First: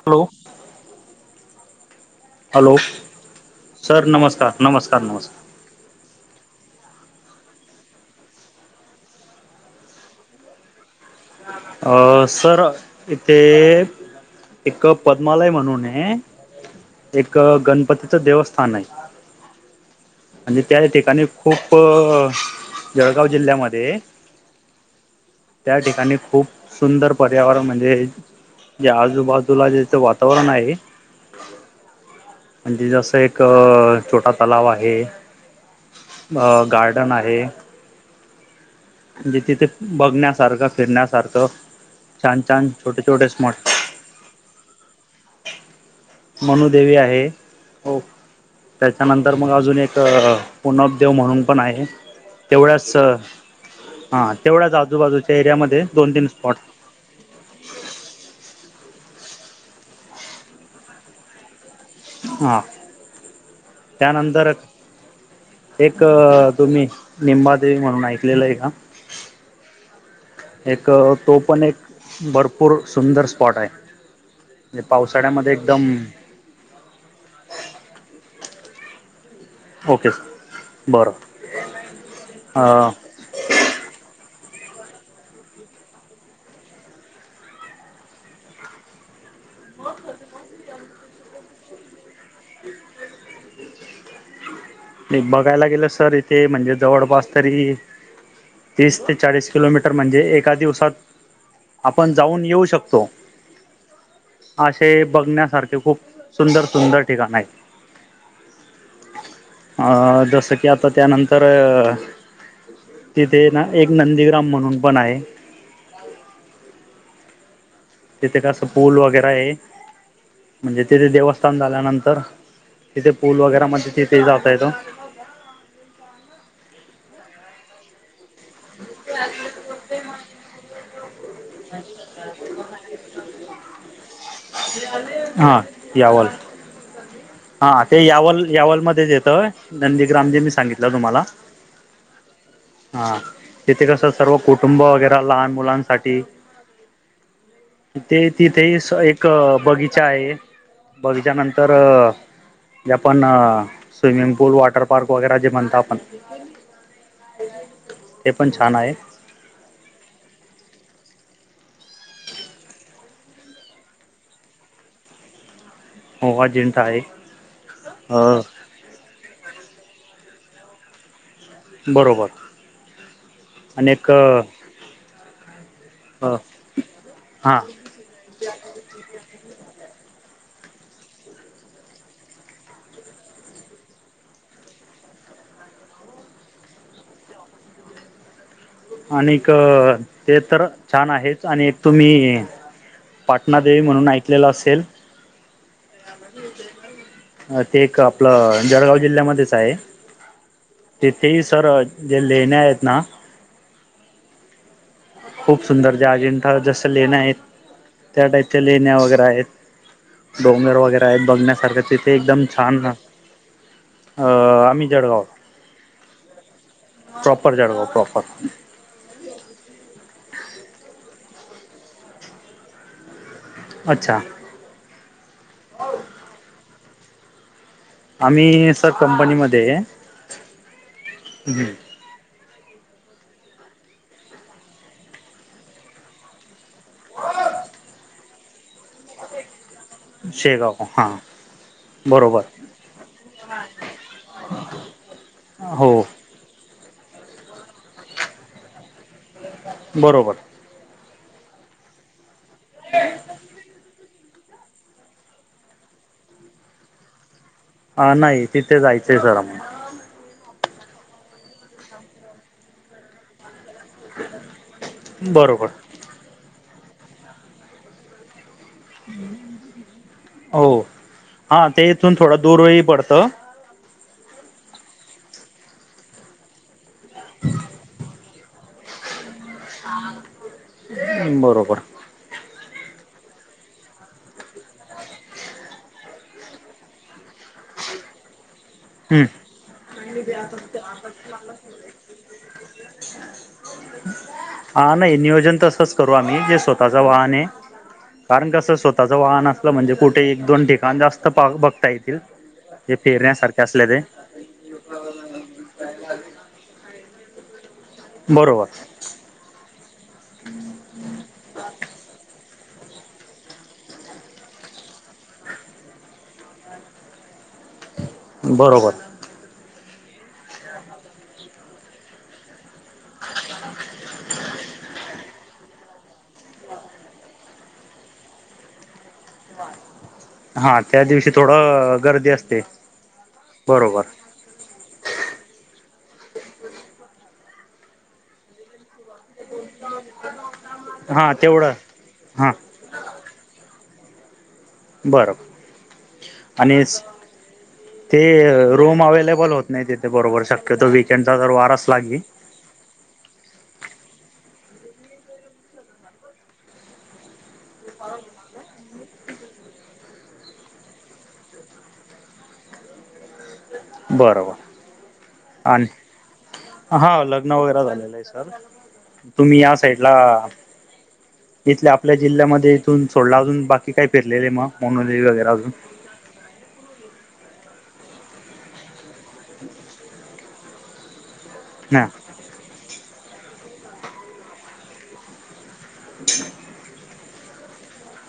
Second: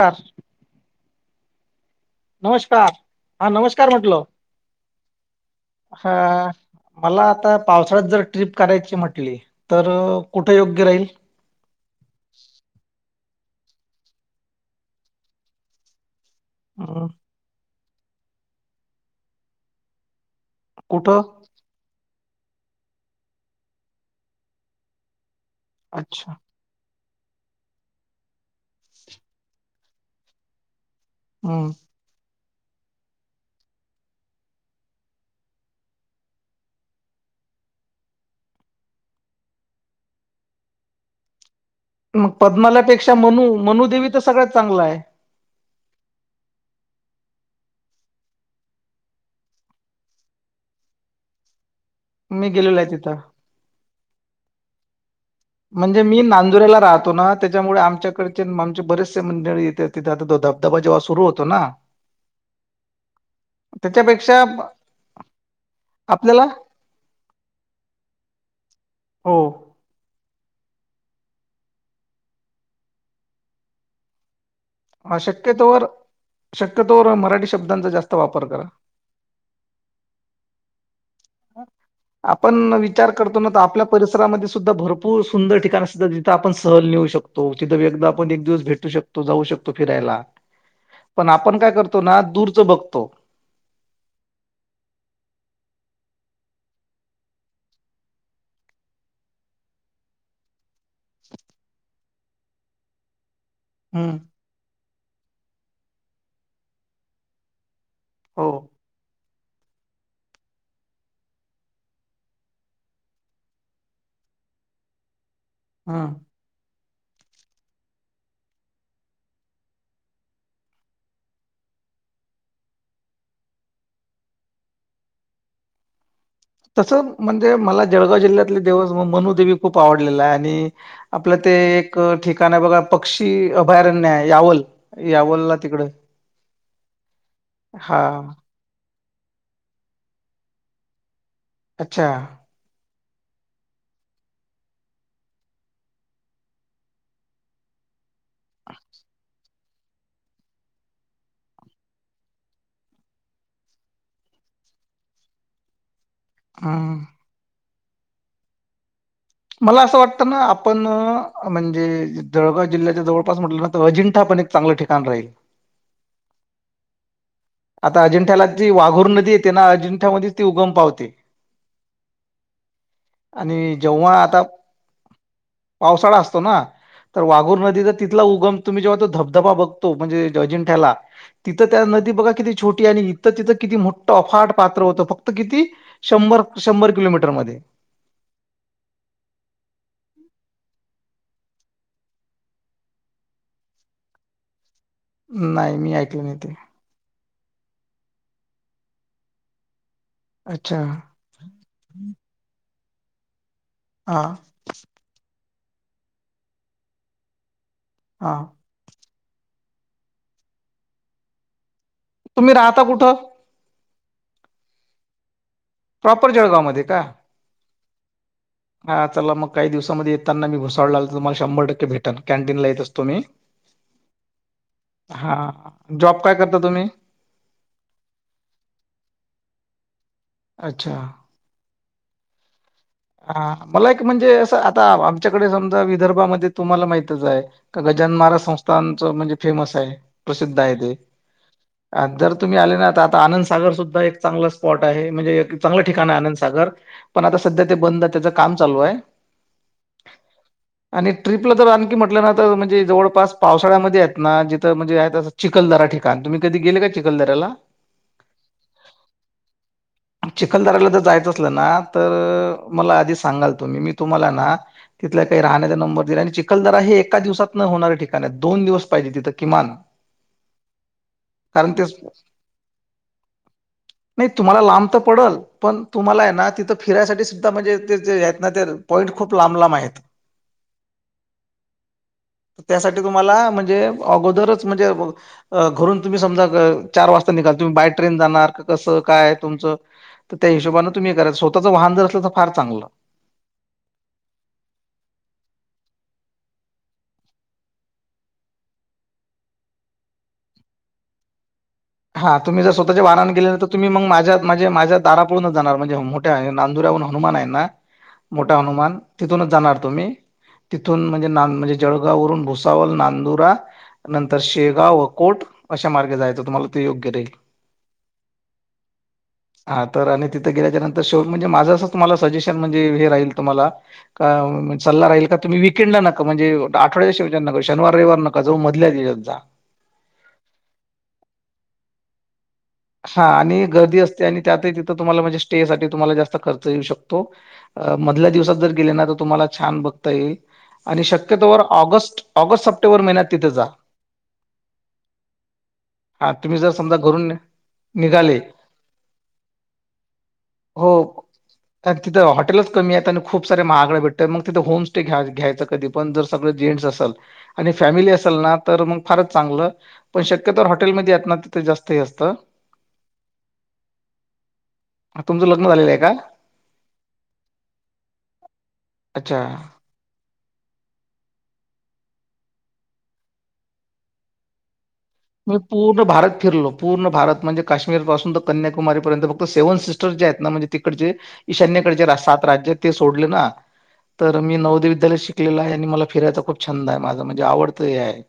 हा. Hello hello नमस्कार हा नमस्कार सर म्हंटल, नमस्कार नमस्कार नमस्कार हा. मला आता पावसाळ्यात जर ट्रिप करायची म्हटली, तर कुठे योग्य राहील? अ सर इथे, एक पद्मालय म्हणून ये. हम्म, एक गणपतीचं देवस्थान ये. म्हणजे त्या कुठं ठिकाणी खूप जळगाव जिल्ह्यामध्ये, त्या ठिकाणी अच्छा खूप.. सुंदर पर्यावरण म्हणजे, जे आजूबाजूला ज्याच वातावरण आहे. हम्म. म्हणजे जसं एक छोटा तलाव आहे. अ गार्डन आहे. म्हणजे तिथे बघण्यासारखं फिरण्यासारखं मग छान छान छोटे पद्मालापेक्षा छोटे मनु स्मॉट मनुदेवी तर सगळ्यात चांगलंय? मनुदेवी आहे, हो. त्याच्यानंतर मग अजून एक, पुनब देव म्हणून पण आहे. मी गेलेलो आहे तेवढ्याच तिथं. हा तेवढ्याच आजूबाजूच्या एरियामध्ये म्हणजे दोन मी तीन स्पॉट नांदुरेला राहतो ना त्याच्यामुळे आमच्याकडचे [unintelligible] बरेचसे मंडळी येतात. तिथे आता तो धबधबा जेव्हा सुरु होतो ना. हा. त्याच्यापेक्षा त्यानंतर एक आपल्याला तुम्ही, निंबादेवी म्हणून ऐकलेलंय का? हो एक तो पण एक भरपूर सुंदर स्पॉट आहे. म्हणजे हा शक्य पावसाळ्यामध्ये तोवर एकदम शक्य तोवर मराठी शब्दांचा जास्त वापर करा. Okay sir. आपण विचार करतो ना तर आपल्या परिस् सार मध्ये सुद्धा भरपूर सुंदर ठिकाणी असतात जिथ आपण सहल नेऊ शकतो, तिथं ऐकदा आपण एक दिवस भेटू शक तो जाऊ शकतो फिरायला पण आपण काय करतो ना दूरच बघतो. नाही बघायला गेलं सर इथे म्हणजे जवळपास तरी तीस ते चाळीस किलोमीटर म्हणजे एका दिवसात आपण जाऊन येऊ शकतो. हम्म. हे बघण्यासारखे खूप सुंदर सुंदर ठिकाण आहे. हो. अं जसं की आता त्यानंतर तिथे ना एक नंदीग्राम म्हणून पण आहे. हम. तिथे कसं पूल वगैरे आहे म्हणजे तिथे देवस्थान झाल्यानंतर तिथे पूल वगैरे मध्ये तिथे जात येत. तसं म्हणजे मला जळगाव जिल्ह्यात तिथे दिवस मनुदेवी खूप आवडलेला आहे आणि आपलं ते एक ठिकाण बघा पक्षी अभयारण्य यावल यावल ला हा तिकडे यावल हा ते यावल यावलमध्येध्येच येतंय नंदीग्राम जे मी सांगितलं तुम्हाला अच्छा. हा. तिथे कसं सर्व कुटुंब वगैरे लहान मुलांसाठी ते तिथेही एक बगीचा आहे. बगीचा नंतर जे आपण स्विमिंग पूल वॉटर पार्क वगैरे जे म्हणत आपण हम्म [unintelligible] हे पण छान आहे. मला असं वाटतं ना आपण म्हणजे जळगाव जिल्ह्याच्या जवळपास म्हटलं ना तर अजिंठा पण एक चांगलं ठिकाण राहील. हो अजिंठा आहे. आता अ, अजिंठा जी वाघोर नदी येते ना अजिंठा मध्ये ती उगम पावते. बरोबर आणि एक जेव्हा आता अ, पावसाळा असतो ना तर वाघोर हां नदीचा तिथला उगम तुम्ही जेव्हा तो धबधबा बघता. तो म्हणजे अजिंठाला किती छोटी आणि इथ तिथं किती मोठं अफाट पात्र होतं फक्त किती शंभर शंभर किलोमीटर मध्ये [unintelligible] आणि एक ते तर छान आहेत आणि एक तुम्ही पाटणादेवी म्हणून ऐकलेला असेल. नाही मी ऐकल नाही ते अ ते एक आपलं जळगाव जिल्ह्यामध्येच आहे. अच्छा तिथेही सर जे लेण्या आहेत ना. हा. खूप सुंदर ज्या अजिंठ जसं लेण्यां आहेत त्या हा टाईप ते लेण्या वगैरे तिथे आहेत डोंगर वगैरे आहेत बघण्यासारखं तिथे एकदम तुम्ही राहता छान ह. कुठं अ आम्ही जळगाव. प्रॉपर जळगाव मध्ये का? प्रॉपर जळगाव प्रॉपर हा चला मग काही दिवसाांमध्ये येत. त्याना मी भुसावळला तुमला शंभरक्के भेटन कॅनीन ला येत असतो मी अच्छा हा जॉब काय करता तुम्ही आम्ही सर कंपनी मध्ये अच्छा. हम. हा मला एक म्हणजे असं आता आमच्याकडे समजा, विदर्भामध्ये तुम्हाला माहितच आहे. का? महाजन महाराज संस्थानच म्हणजे फेमस आहे. प्रसिद्ध आहे शेगाव ते हां जर बरोबर तुम्ही आले ना, तर आता आनंदसागर सुद्धा एक चांगलं स्पॉट आहे, म्हणजे एक चांगलं हो ठिकाण आहे. आनंदसागर पण आता सध्या ते बंद, त्याच काम चालू आहे. बरोबर. आणि ट्रिपला तर आणखी म्हटलं ना तर म्हणजे जवळपास पावसाळ्यामध्ये आहेत. ना जिथं म्हणजे आहेत असं, चिखलदरा ठिकाण तुम्ही कधी गेले का चिखलदऱ्याला? हा नाही तिथे जायचंय सर मला चिखलदऱ्याला जायचं असलं ना तर, मला आधी सांगाल. तुम्ही मी तुम्हाला ना तिथल्या काही बरोबर राहण्याचा नंबर दिला, आणि चिखलदरा हे एका दिवसात न होणाऱ्या ठिकाण आहेत. दोन दिवस पाहिजे. तिथं किमान, हा ते इथून थोडं दूरही पडतं. नाही तुम्हाला लांब तर पडल. पण तुम्हाला आहे ना तिथं फिरायसाठी सुद्धा म्हणजे ते जे आहेत ना ते पॉईंट खूप लांब लांब आहेत बरोबर. त्यासाठी तुम्हाला म्हणजे, अगोदर म्हणजे घरून तुम्ही समजा चार वाजता निघाल तर बाय ट्रेन जाणार कस? हं. काय? तुमच त्या हशोबान तुम्ही करा स्वतः वाहन जर असल हा नाही नियोजन तसच करू आम्ही जे स्वतःचा वाहन हे कारण कसं स्वतःच वाहन असलं म्हणजे कुठे एक, दोन ठिकाण जास्त पाह बघ हा तुम्ही जर स्वतःच्या वाहनान गेले तुम्ही ते मग माझ्या माझे माझ्या दारापुडून जाणार, म्हणजे मोठ्या नांदुर्याहून हनुमान आहे ना. मोठा बरोबर हनुमान, तिथूनच जाणार तुम्ही तिथून, म्हणजे म्हणजे जळगाववरून भोस कावल, नांदुरा नंतर शेगाव व अकोट अशा मार्गे जायचं तुम्हाला. ते योग्य राहील. बरोबर. हा तर आणि तिथं गेल्याच्या नंतर शो म्हणजे माझं असंच मला सजेशन म्हणजे हे राहील तुम्हाला, का सल्ला राहील तुम्ही विक वीकेंडला नं म्हणजे आठवड्या शेवटी नका शनिवार, रविवार नका जाऊ मधल्या दिवसात जा. हा त्या दिवशी थोडं गर्दी असते. हा आणि गर्दी बरोबर असते. आणि त्यातही तिथं तुम्हाला म्हणजे स्टेसाठी तुम्हाला जास्त खर्च येऊ शकतो, अ मधल्या दिवसात जर गेले ना. छान बघता येईल, आणि हां शक्यतो वर तेवढं ऑगस्ट हां ऑगस्ट, सप्टेंबर महिन्यात तिथे जा. बरं, हां तुम्ही जर आणि समजा घरून ते निघाले रूम अवेलेबल होत नाही, तिथे बरोबर शक्यतो वीकेंडचा तर वार असला की तुम्ही येताना खूप से महागड्या भेटतील मग तिथ होम स्टे घ्यायचा कधी पण सगळ जण असल, आणि फॅमिली असेल ना तर फारच चांगलं पण, शक्य तर हॉटेलमध्ये आहेत, तिथ जास्त हे असत. बरोबर. तुमचं लग्न आणि झालेलं आहे का? हा, लग्न वगैरे झालेलं आहे. सर अच्छा. तुम्ही या साईड ला इथल्या आपल्या जिल्ह्यामध्ये इथून सोडला, अजून बाकी काय फिरलेले आहे मग? मोनोली वगैरे मी अजून पूर्ण भारत फिरलो, पूर्ण भारत म्हणजे काश्मीरपासून तर कन्याकुमारी पर्यंत फक्त सेव्हन सिस्टर जे आहेत ना म्हणजे तिकड ज हा ईशान्यकडेचे सात राज्य ते सोडले ना, तर मी नवोदय विद्यालयत शिकलेलं आहे. आणि मला फिरायचा खूप छंद आहे. माझ म्हणजे आवडत हे आहे.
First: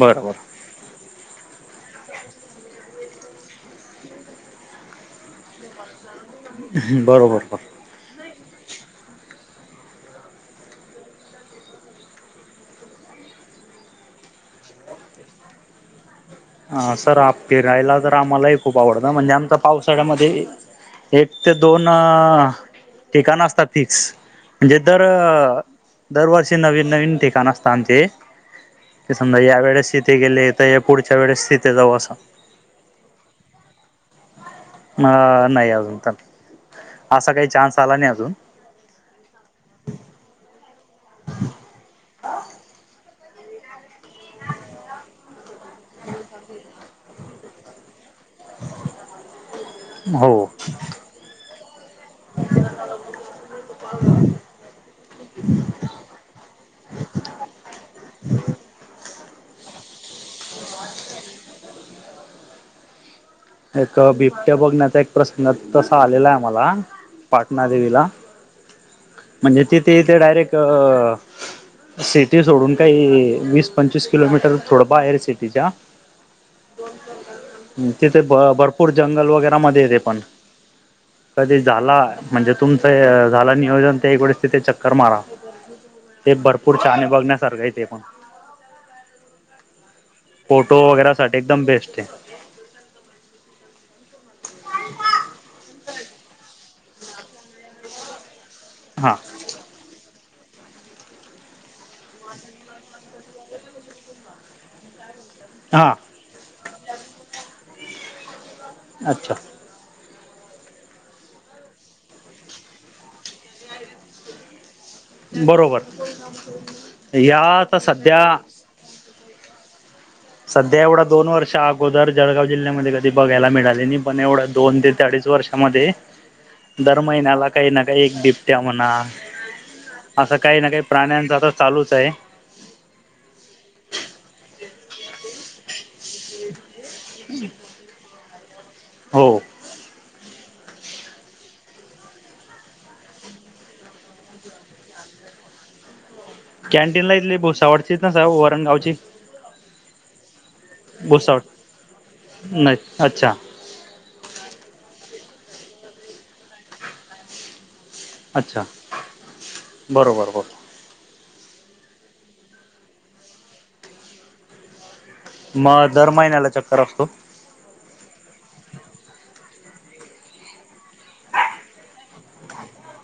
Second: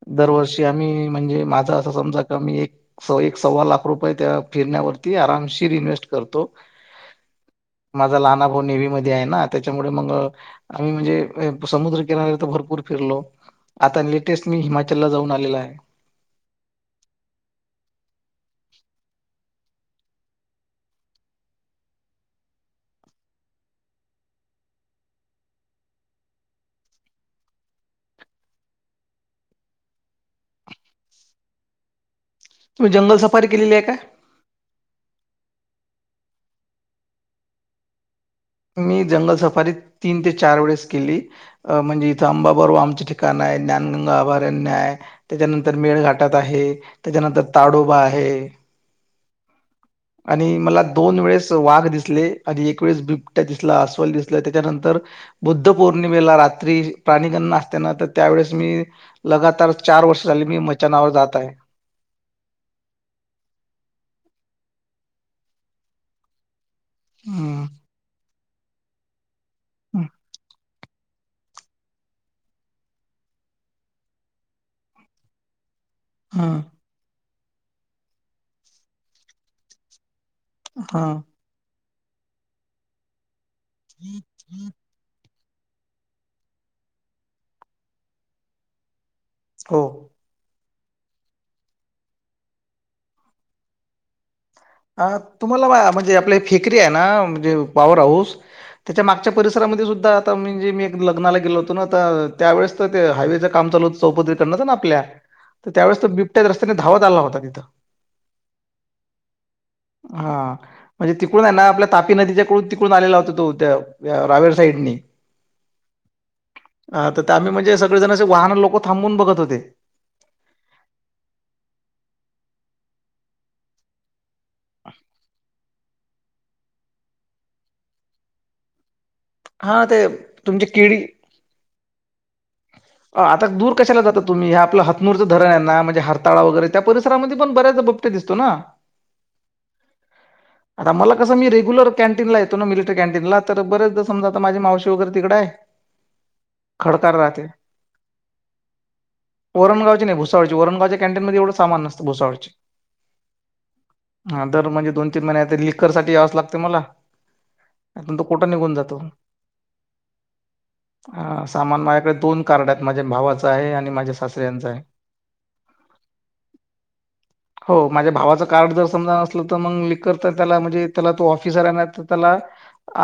बरबर. ते म्हणजे माझ अस समजा मी एक सव्वा लाख रुपये त्या फिरण्यावरती आमशीर इन्व्हेस्टमेंट तो बरोबर माझा लहाना भा हो, नेव्ही मध्ये आहे ना, त्याच्यामुळे मग आम्ही, म्हणजे समुद्रकिनाऱे तर भरपूर फिरलो. आता लेटेस्ट मी हिमाचलला जाऊन आलेला आहे. हा सर, आप फिरायला तर आम्हालाही खूप आवडतं, म्हणजे आमचा - पावसाळ्यामध्ये एक ते दोन ठिकाणं असतात, फिक्स. म्हणजे, तर दरवर्षी नवीन-नवीन ठिकाण असतात आमचे. की समजा, या वेळेस इथे गेले, त पुढच्या वेळेस तिथे जाऊ असं. तुम्ही जंगल सफारी केलेली आहे काय? अ, नाही. अजून तर असा काही चान्स आला नाही, अजून. मी जंगलात सफारी तीन ते चार वेळा केली, म्हणजे इथं [unintelligible] [unintelligible] हो आणि मला दोन वेळेस वाघ दिसले आणि दिसल! अस्वल दिसलं! त्याच्यानंतर, बुद्ध पौर्णिमेला रात्री प्राणीगणना असते ना, तर त्यावेेळेस मी लगातार चार वर्ष झाली, मी मैचानावर जात आहे. एक बिबट्या बघण्याचा एक प्रसंग तसा आलेला आहे आम्हाला. हं, पाटणा देेवीला. म्हणजे तिथे हं, ते डायरेक्ट अ सिटी सोडून काही वीस-पंचवीस किलोमीटर, थोडं बाहेर सिटीच्या हं, तिथे भ भरपूर जंगल, वगैरा मध्ये येते, पण हं. कधी झाला म्हणजे तुमचं झाला नियोजन ते एक वेळेस तिथे चक्कर मारा. ते बरपूर ताणे बघण्यासारखं आहे ते पण. हो. फोटो वगेरा साठी एकदम बेस्ट हे. अ, तुम्हाला म्हणजे आपली फेकरी आहे ना, म्हणजे पॉवर हाऊस - त्याच्या हा मागच्या परिसरामध्ये सुद्धा आता म्हणजे मी एक लग्नाला गेलो होतो ना, तर त्यावेेळेस तर, ते हायवेचं काम चालू होतं. चौपदरी करणाचं ना आपल्या? हा त्यावेळेस, तो बिबट्या रस्त्याने धावत आला होता. तिथं. अच्छा! हा, म्हणजे तिकडून आहे ना, आपल्या तापी नदीच्याकडून, तिकडून आलेला होता. तो त्या रावेर साईडनी. बरोबर ह, तर या आम्ही म्हणजे आता सगळेजण असे सध्या वाहनं लोकं थांबवून बघत होते. ते सध्या एवढा दोन वर्ष अगोदर जळगाव जिल्ह्यामध्ये कधी बघायला मिळाले नाही, पण एवढं दोन ते अडीच वर्षामध्ये दर महिन्याला काही ना, काही एक बिपट्या म्हणा हा, ते असं काही तुमची ना काही केळीे - प्राण्यांचा आता चालूच आहे अ आता दूर कशाला जाता तूम्ही, आपलं हातमुरच धरण आहे ना म्हणजे हात तळा वगैरे त्या परिसरामध्ये पण बऱ्याच दा बूपटया दिसतो ना? हो आता मला कसं मी रेंग्युलर कॅन्टीन ला येतो नि तिथं कॅन्टीन ला तर बरेचदा समजा, आता माझी मावशी वगैरे, तिकडे आहे कॅन्टीनला खडकार इथली राहते भुसावडची, का जाऊ वरणगावची? वरणगावची नाही, भुसावळची वरणगावच्या कॅन्टीन मध्ये भुसावळ एवढं सामान नसतं, भुसावळची. नाही अच्छा हा, तर म्हणजे दोन ती म्हणे आता लिकर साठी यावच लागते मला अन् तू कुठं अच्छा निघून जा बरोबर हो. हा, सामान माझ्याकडे दोन कार्ड आहेत. माझ्या भावाचं आहे, आणि माझ्या सासऱ्यांचं आहे. मग दर महिन्याला चक्कर असतो हो, माझ्या भावाचं कार्ड जर समजा असलं त मंग विकत त्याला म्हजे त्याला तो ऑफिसर आहे मये त्याला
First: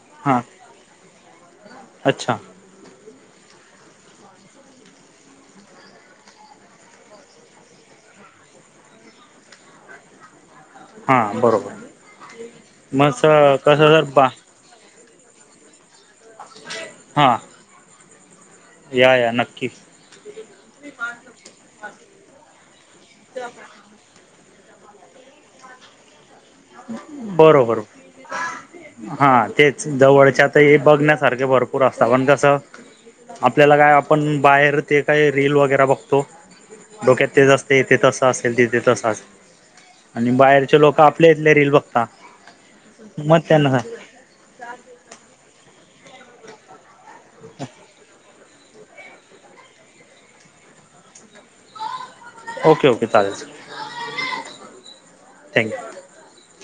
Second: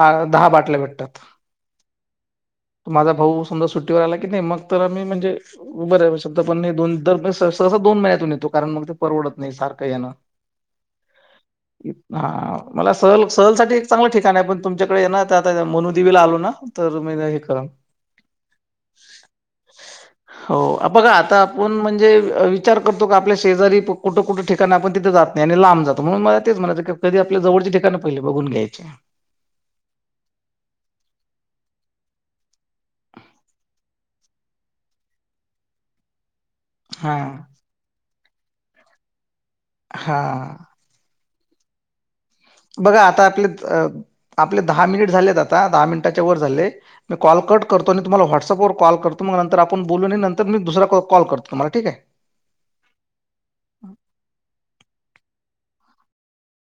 आ हां दहा बाट अच्छा! माझा भाऊ सुन्दा सुट्टीवर आला की नई मग तर आम्ही म्हंजे बरे [unintelligible] [unintelligible] म तू काय म्हणे परवडत नाही सारखं येणं हां बरोबर हा, मला मग सहल स सहल साठी एक कसं जर चांगलं बा ठिकाण आहे. पण तुमच्या कळे ना आता आता मोनु दिवेला आलो ना तर मग हां हे करन. या या नक्कीच. हो बघा आता आपून म्हणजे विचार करतो का आपल्या शेजारी कुट कुट ठे कारण आपण तिथं जात नाही आणि लांब जातो म्हणून म तेच म्हणायच कधी आपल्या जवळची बरोबर ठिकाणं पहिली बघून घ्यायचे. जवळच्यात ही बघण्यासारख भरपूर असता पण कसं आपल्याला काय आप पण बाहेर जे काही रील वगेरा बघतो हा डोक्यात तेच असते तेच अस असेल तिथे तसाच आणि हा बाहेरचे लोक आपले इथले रिल बघता. बघा आता मग आपले अ त्यांना आपले दहा मिनिट झालेत आता दहा मिनिटाच्या वर झाले मी कॉल कट करतो. नी तुमला व्हाटस सप करतो मग नंतर आपण बोलू आणि नंतर मी दुसरा कॉल करतो तुम्हाला ठीक आहे. ओके ओके चालेल, थँक्स यु.